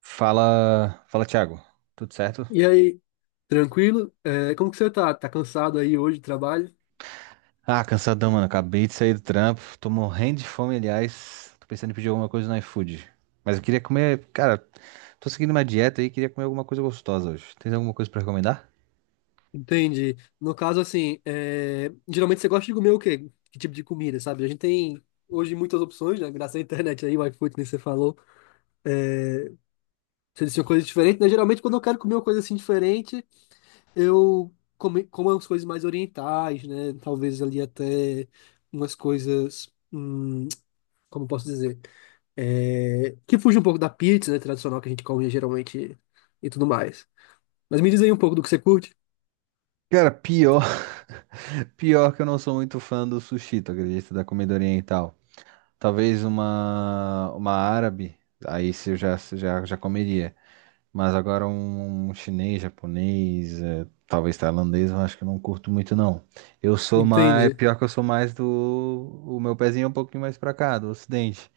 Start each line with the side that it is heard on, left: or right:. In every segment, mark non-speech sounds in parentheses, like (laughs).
right: Fala, fala, Thiago. Tudo certo?
left: E aí, tranquilo? Como que você tá? Tá cansado aí hoje do trabalho?
right: Ah, cansadão, mano. Acabei de sair do trampo. Tô morrendo de fome, aliás. Tô pensando em pedir alguma coisa no iFood. Mas eu queria comer, cara, tô seguindo uma dieta aí, queria comer alguma coisa gostosa hoje. Tem alguma coisa pra recomendar?
left: Entendi. No caso, assim, geralmente você gosta de comer o quê? Que tipo de comida, sabe? A gente tem hoje muitas opções, né? Graças à internet aí, o iFood, nem você falou. Você disse coisas diferentes, né? Geralmente, quando eu quero comer uma coisa assim diferente, como umas coisas mais orientais, né? Talvez ali até umas coisas. Como eu posso dizer? É, que fuja um pouco da pizza, né? Tradicional que a gente come geralmente e tudo mais. Mas me diz aí um pouco do que você curte.
right: Cara, pior. (laughs) Pior que eu não sou muito fã do sushi, tu acredita? Da comida oriental. Talvez uma árabe, aí se eu já comeria. Mas agora um chinês, japonês, talvez tailandês, eu acho que eu não curto muito não. Eu sou mais,
left: Entende?
right: pior que eu sou mais o meu pezinho é um pouquinho mais pra cá, do ocidente.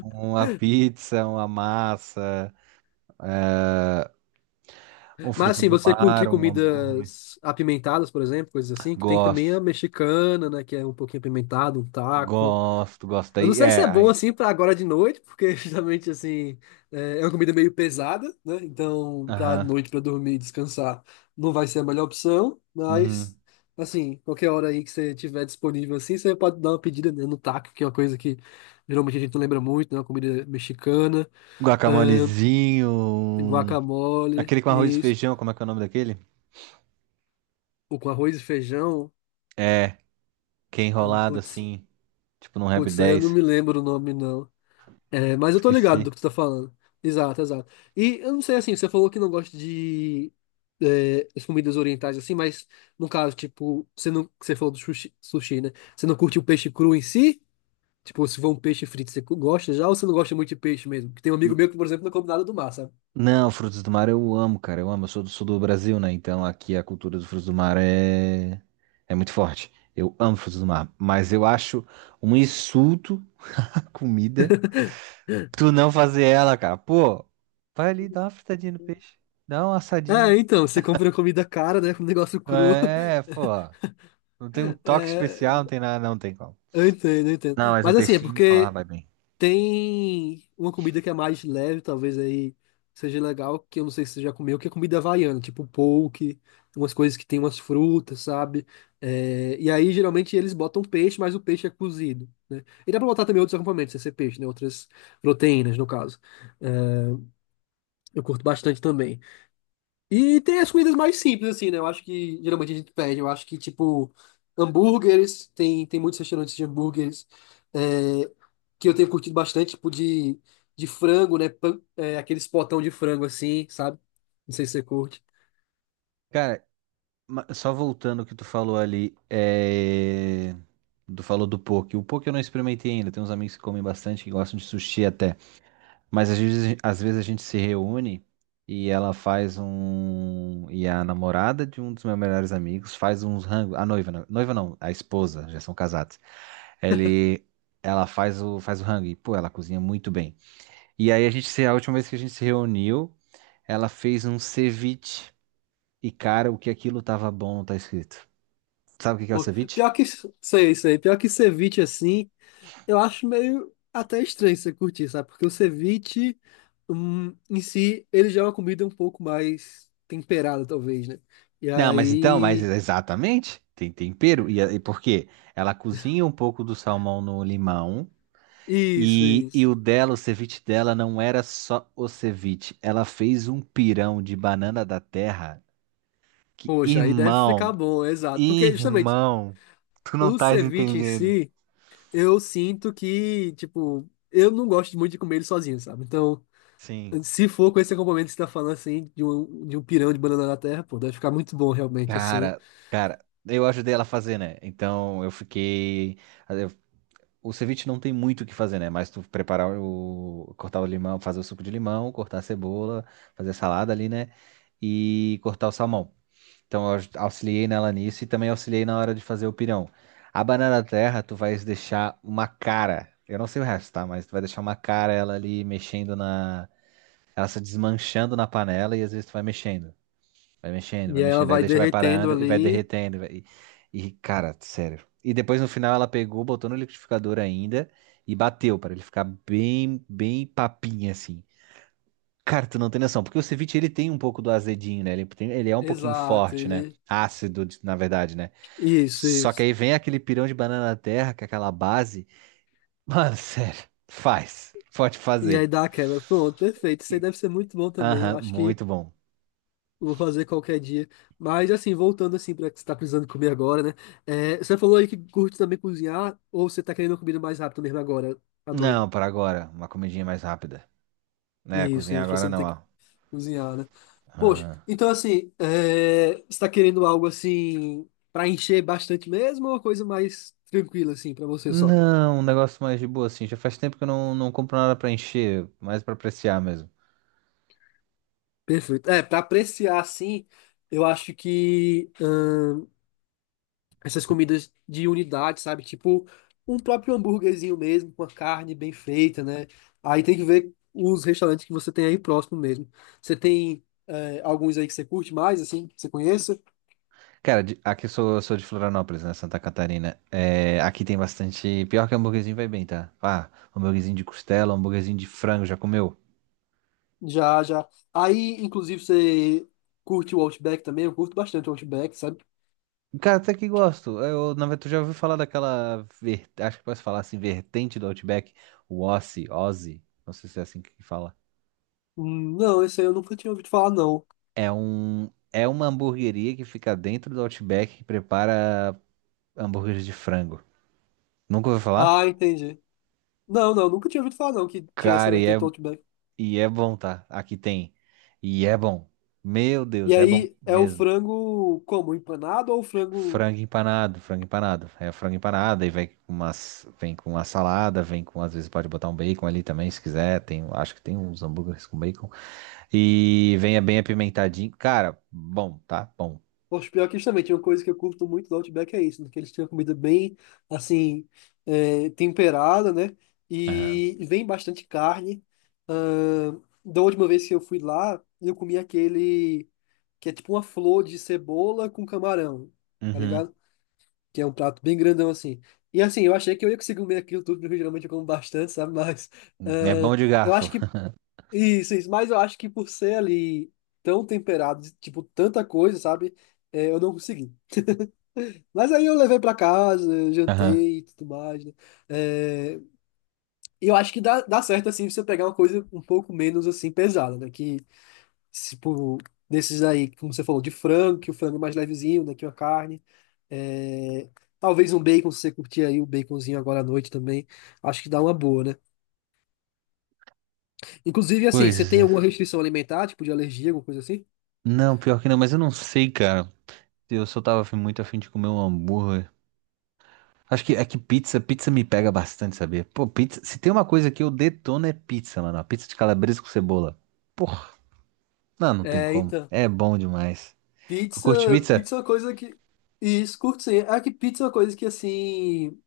right: Uma pizza, uma massa, um
left: Mas
right: fruto
left: assim,
right: do
left: você
right: mar,
left: curte
right: um hambúrguer.
left: comidas apimentadas, por exemplo, coisas assim, que tem também a
right: Gosto,
left: mexicana, né? Que é um pouquinho apimentado, um taco.
right: gosto, gosto
left: Eu não
right: aí.
left: sei se
right: É,
left: é bom
right: aí.
left: assim para agora de noite, porque (laughs) justamente assim é uma comida meio pesada, né? Então, para
right: Aham.
left: noite para dormir e descansar, não vai ser a melhor opção,
right: Uhum.
left: mas assim, qualquer hora aí que você tiver disponível assim, você pode dar uma pedida, né, no taco, que é uma coisa que geralmente a gente não lembra muito, né? Uma comida mexicana,
right: Um
left: ahn,
right: guacamolezinho, um-
left: guacamole
right: aquele com arroz e
left: e isso,
right: feijão, como é que é o nome daquele?
left: ou com arroz e feijão.
right: É, que é enrolado
left: Putz,
right: assim, tipo num Rap
left: putz, aí eu não
right: dez,
left: me lembro o nome não. É, mas eu tô ligado
right: Esqueci.
left: do que tu tá falando. Exato, exato. E eu não sei assim, você falou que não gosta de as comidas orientais assim, mas no caso, tipo, você não, você falou do sushi, né? Você não curte o peixe cru em si? Tipo, se for um peixe frito, você gosta já ou você não gosta muito de peixe mesmo? Porque tem um amigo meu que, por exemplo, não come nada do mar, sabe?
right: Não, frutos do mar eu amo, cara. Eu amo. Eu sou do sul do Brasil, né? Então aqui a cultura dos frutos do mar é muito forte. Eu amo frutos do mar. Mas eu acho um insulto (laughs) à comida tu não fazer ela, cara. Pô, vai ali, dá uma fritadinha no peixe. Dá uma
left: É,
right: assadinha.
left: então, você compra comida cara, né? Com um negócio cru.
right: É, pô.
left: (laughs)
right: Não tem um toque especial,
left: É,
right: não tem nada, não tem como.
left: eu entendo.
right: Não, mas um
left: Mas assim, é
right: peixinho falar
left: porque
right: vai bem.
left: tem uma comida que é mais leve, talvez aí seja legal, que eu não sei se você já comeu, que é comida havaiana, tipo poke, umas coisas que tem umas frutas, sabe? É, e aí geralmente eles botam peixe, mas o peixe é cozido, né? E dá pra botar também outros acompanhamentos, sem ser peixe, né? Outras proteínas, no caso. É, eu curto bastante também. E tem as comidas mais simples, assim, né? Eu acho que geralmente a gente pede. Eu acho que, tipo, tem muitos restaurantes de hambúrgueres. É, que eu tenho curtido bastante, de frango, né? Aqueles potão de frango assim, sabe? Não sei se você curte.
right: Cara, só voltando ao que tu falou ali, tu falou do poke. O poke eu não experimentei ainda. Tem uns amigos que comem bastante, que gostam de sushi até. Mas às vezes a gente se reúne e ela faz um. E a namorada de um dos meus melhores amigos faz uns rango. A noiva, não. Noiva não, a esposa, já são casados. Ele. Faz o rango e, pô, ela cozinha muito bem. E aí a gente, se- a última vez que a gente se reuniu, ela fez um ceviche. E, cara, o que aquilo tava bom, tá escrito. Sabe o que que é o
left: Pô,
right: ceviche?
left: pior que sei. Pior que ceviche assim, eu acho meio até estranho você curtir, sabe? Porque o ceviche em si, ele já é uma comida um pouco mais temperada, talvez, né? E
right: Não, mas então, mas
left: aí.
right: exatamente, tem tempero. E por quê? Ela cozinha um pouco do salmão no limão.
left: Isso,
right: E
left: isso.
right: o dela, o ceviche dela, não era só o ceviche. Ela fez um pirão de banana da terra. Que,
left: Poxa, aí deve
right: irmão,
left: ficar bom, exato. Porque justamente
right: irmão, tu não
left: o
right: estás
left: ceviche em
right: entendendo.
left: si. Eu sinto que, tipo, eu não gosto muito de comer ele sozinho, sabe? Então,
right: Sim.
left: se for com esse acompanhamento que você tá falando, assim, de um pirão de banana da terra, pô, deve ficar muito bom, realmente, assim.
right: Cara, cara, eu ajudei ela a fazer, né? Então eu fiquei. O ceviche não tem muito o que fazer, né? Mas tu preparar o. Cortar o limão, fazer o suco de limão, cortar a cebola, fazer a salada ali, né? E cortar o salmão. Então eu auxiliei nela nisso e também auxiliei na hora de fazer o pirão. A banana terra, tu vais deixar uma cara. Eu não sei o resto, tá? Mas tu vai deixar uma cara ela ali mexendo na. Ela se desmanchando na panela e às vezes tu vai mexendo. Vai mexendo, vai
left: E aí ela
right: mexendo. Aí
left: vai
right: deixa, vai
left: derretendo
right: parando e vai
left: ali.
right: derretendo. E, cara, sério. E depois no final ela pegou, botou no liquidificador ainda e bateu para ele ficar bem, bem papinha assim. Cara, tu não tem noção, porque o ceviche ele tem um pouco do azedinho, né? Ele é um pouquinho
left: Exato,
right: forte, né?
left: ele.
right: Ácido, na verdade, né?
left: Isso,
right: Só que
left: isso.
right: aí vem aquele pirão de banana terra, que é aquela base. (laughs) Mano, sério, faz. Pode
left: E aí
right: fazer.
left: dá a quebra. Pronto, perfeito. Isso aí
right: Que-
left: deve ser muito bom também. Eu
right: aham,
left: acho que
right: muito bom.
left: eu vou fazer qualquer dia. Mas, assim, voltando, assim, pra que você tá precisando comer agora, né? É, você falou aí que curte também cozinhar, ou você tá querendo comida mais rápido mesmo agora, à noite?
right: Não, para agora, uma comidinha mais rápida. É,
left: Isso,
right: cozinhar
left: isso, pra você
right: agora
left: não
right: não,
left: ter que
right: ó.
left: cozinhar, né? Poxa,
right: Ah.
left: então assim, é... Você está querendo algo assim para encher bastante mesmo ou uma coisa mais tranquila assim para você só?
right: Não, um negócio mais de boa, assim. Já faz tempo que eu não compro nada pra encher, mais pra apreciar mesmo.
left: Perfeito. É, para apreciar assim, eu acho que essas comidas de unidade, sabe? Tipo um próprio hambúrguerzinho mesmo, com a carne bem feita, né? Aí tem que ver os restaurantes que você tem aí próximo mesmo. Você tem alguns aí que você curte mais, assim, que você conheça?
right: Cara, aqui eu sou de Florianópolis, né? Santa Catarina. É, aqui tem bastante. Pior que hambúrguerzinho vai bem, tá? Ah, hambúrguerzinho de costela, hambúrguerzinho de frango, já comeu?
left: Já, já. Aí, inclusive, você curte o Outback também? Eu curto bastante o Outback, sabe?
right: Cara, até que gosto. Eu, na verdade, tu já ouviu falar daquela. Acho que posso falar assim, vertente do Outback, o Ossi, Ozzy. Não sei se é assim que fala.
left: Não, esse aí eu nunca tinha ouvido falar, não.
right: É um. É uma hamburgueria que fica dentro do Outback que prepara hambúrguer de frango. Nunca ouviu falar?
left: Ah, entendi. Não, não, nunca tinha ouvido falar, não, que tinha essa
right: Cara,
left: vertente do Outback.
right: e é bom, tá? Aqui tem. E é bom. Meu
left: E
right: Deus, é bom
left: aí, é o
right: mesmo.
left: frango como? Empanado ou o frango.
right: Frango empanado, frango empanado. É frango empanado, aí vem com umas, vem com uma salada, vem com, às vezes pode botar um bacon ali também, se quiser. Tem, acho que tem uns hambúrgueres com bacon. E venha bem apimentadinho. Cara, bom, tá? Bom.
left: Poxa, pior que isso também. Tinha uma coisa que eu curto muito do Outback, é isso, né? Que eles tinham comida bem, assim, temperada, né?
right: Aham.
left: E vem bastante carne. Da última vez que eu fui lá, eu comi aquele. Que é tipo uma flor de cebola com camarão, tá
right: Uhum.
left: ligado? Que é um prato bem grandão assim. E assim, eu achei que eu ia conseguir comer aquilo tudo, porque geralmente eu como bastante, sabe? (laughs) Mas ah,
right: É bom de
left: eu acho
right: garfo.
left: que. Isso, mas eu acho que por ser ali tão temperado, de, tipo, tanta coisa, sabe? É, eu não consegui. Mas aí eu levei pra casa, eu
right: Aham.
left: jantei e tudo mais, né? É, e eu acho que dá certo, assim, você pegar uma coisa um pouco menos, assim, pesada, né? Que, tipo, desses aí, como você falou, de frango, que o frango é mais levezinho, né? Que uma carne. É, talvez um bacon, se você curtir aí o baconzinho agora à noite também, acho que dá uma boa, né? Inclusive, assim, você
right: Pois,
left: tem alguma
right: é.
left: restrição alimentar, tipo de alergia, alguma coisa assim?
right: Não, pior que não, mas eu não sei, cara. Eu só tava muito afim de comer um hambúrguer. Acho que é que pizza, pizza me pega bastante, sabia? Pô, pizza, se tem uma coisa que eu detono é pizza, mano. A pizza de calabresa com cebola. Porra, não tem
left: É,
right: como.
left: então,
right: É bom demais. Tu curte
left: pizza,
right: pizza?
left: pizza é uma coisa que. Isso, curto sim. É que pizza é uma coisa que, assim.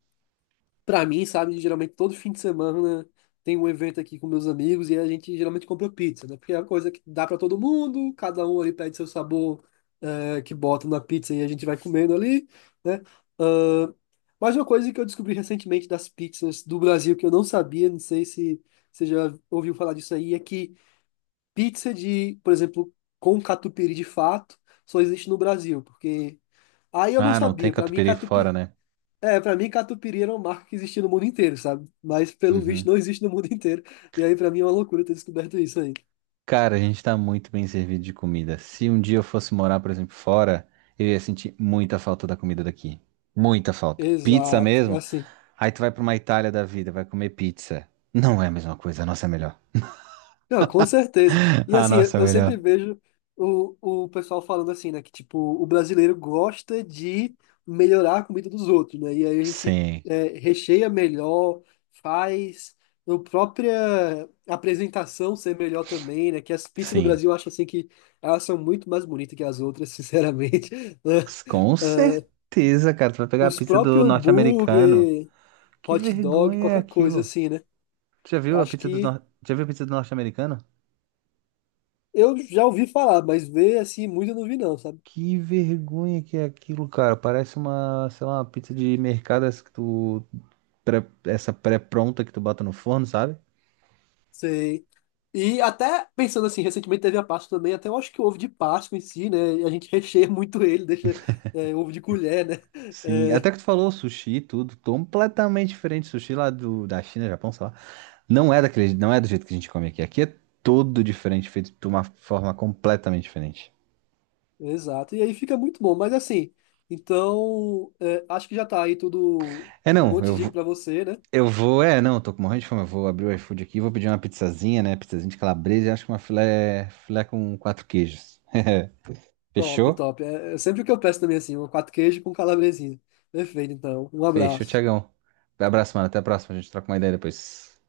left: Pra mim, sabe, geralmente todo fim de semana tem um evento aqui com meus amigos e a gente geralmente compra pizza, né? Porque é uma coisa que dá pra todo mundo, cada um ali pede seu sabor que bota na pizza e a gente vai comendo ali, né? Ahn, mas uma coisa que eu descobri recentemente das pizzas do Brasil que eu não sabia, não sei se você já ouviu falar disso aí, é que pizza de, por exemplo, com catupiry de fato, só existe no Brasil, porque aí eu não
right: Ah, não tem
left: sabia. Pra mim,
right: catupiry fora,
left: catupiry
right: né?
left: pra mim, catupiry era uma marca que existia no mundo inteiro, sabe? Mas, pelo visto,
right: Uhum.
left: não existe no mundo inteiro. E aí, pra mim, é uma loucura ter descoberto isso aí.
right: Cara, a gente tá muito bem servido de comida. Se um dia eu fosse morar, por exemplo, fora, eu ia sentir muita falta da comida daqui. Muita falta. Pizza
left: Exato, é
right: mesmo?
left: assim.
right: Aí tu vai pra uma Itália da vida, vai comer pizza. Não é a mesma coisa, a nossa é melhor.
left: Não, com certeza.
right: (laughs)
left: E,
right: A
left: assim, eu
right: nossa é
left: eu sempre
right: melhor.
left: vejo o pessoal falando assim, né? Que, tipo, o brasileiro gosta de melhorar a comida dos outros, né? E aí a gente
right: Sim,
left: recheia melhor, faz a própria apresentação ser melhor também, né? Que as pizzas do
right: sim.
left: Brasil, eu acho, assim, que elas são muito mais bonitas que as outras, sinceramente. (laughs)
right: Com certeza, cara. Tu vai pegar a
left: Os
right: pizza do
left: próprios
right: norte-americano.
left: hambúrguer,
right: Que
left: hot dog,
right: vergonha é
left: qualquer coisa
right: aquilo?
left: assim, né?
right: Tu já
left: Eu
right: viu a
left: acho
right: pizza do
left: que
right: norte... Já viu a pizza do norte-americano?
left: eu já ouvi falar, mas ver assim muito eu não vi não, sabe?
right: Que vergonha que é aquilo, cara. Parece uma, sei lá, uma pizza de mercado essa que tu essa pré-pronta que tu bota no forno, sabe?
left: Sei. E até pensando assim, recentemente teve a Páscoa também, até eu acho que o ovo de Páscoa em si, né? A gente (laughs) recheia muito ele, deixa ovo de colher, né?
right: Sim,
left: É,
right: até que tu falou sushi, e tudo, completamente diferente. Sushi lá do, da China, Japão, sei lá. Não é daquele, não é do jeito que a gente come aqui. Aqui é todo diferente, feito de uma forma completamente diferente.
left: exato. E aí fica muito bom, mas assim, então é, acho que já tá aí tudo
right: É,
left: um
right: não,
left: monte de dica pra você, né?
right: eu vou, não, tô com morrendo de fome. Eu vou abrir o iFood aqui, vou pedir uma pizzazinha, né? Pizzazinha de calabresa e acho que uma filé, filé com quatro queijos. (laughs)
left: Top,
right: Fechou?
left: top. É, é sempre o que eu peço também assim, um quatro queijo com calabresinha. Perfeito, então. Um
right: Fechou,
left: abraço.
right: Tiagão. Abraço, mano. Até a próxima. A gente troca uma ideia depois.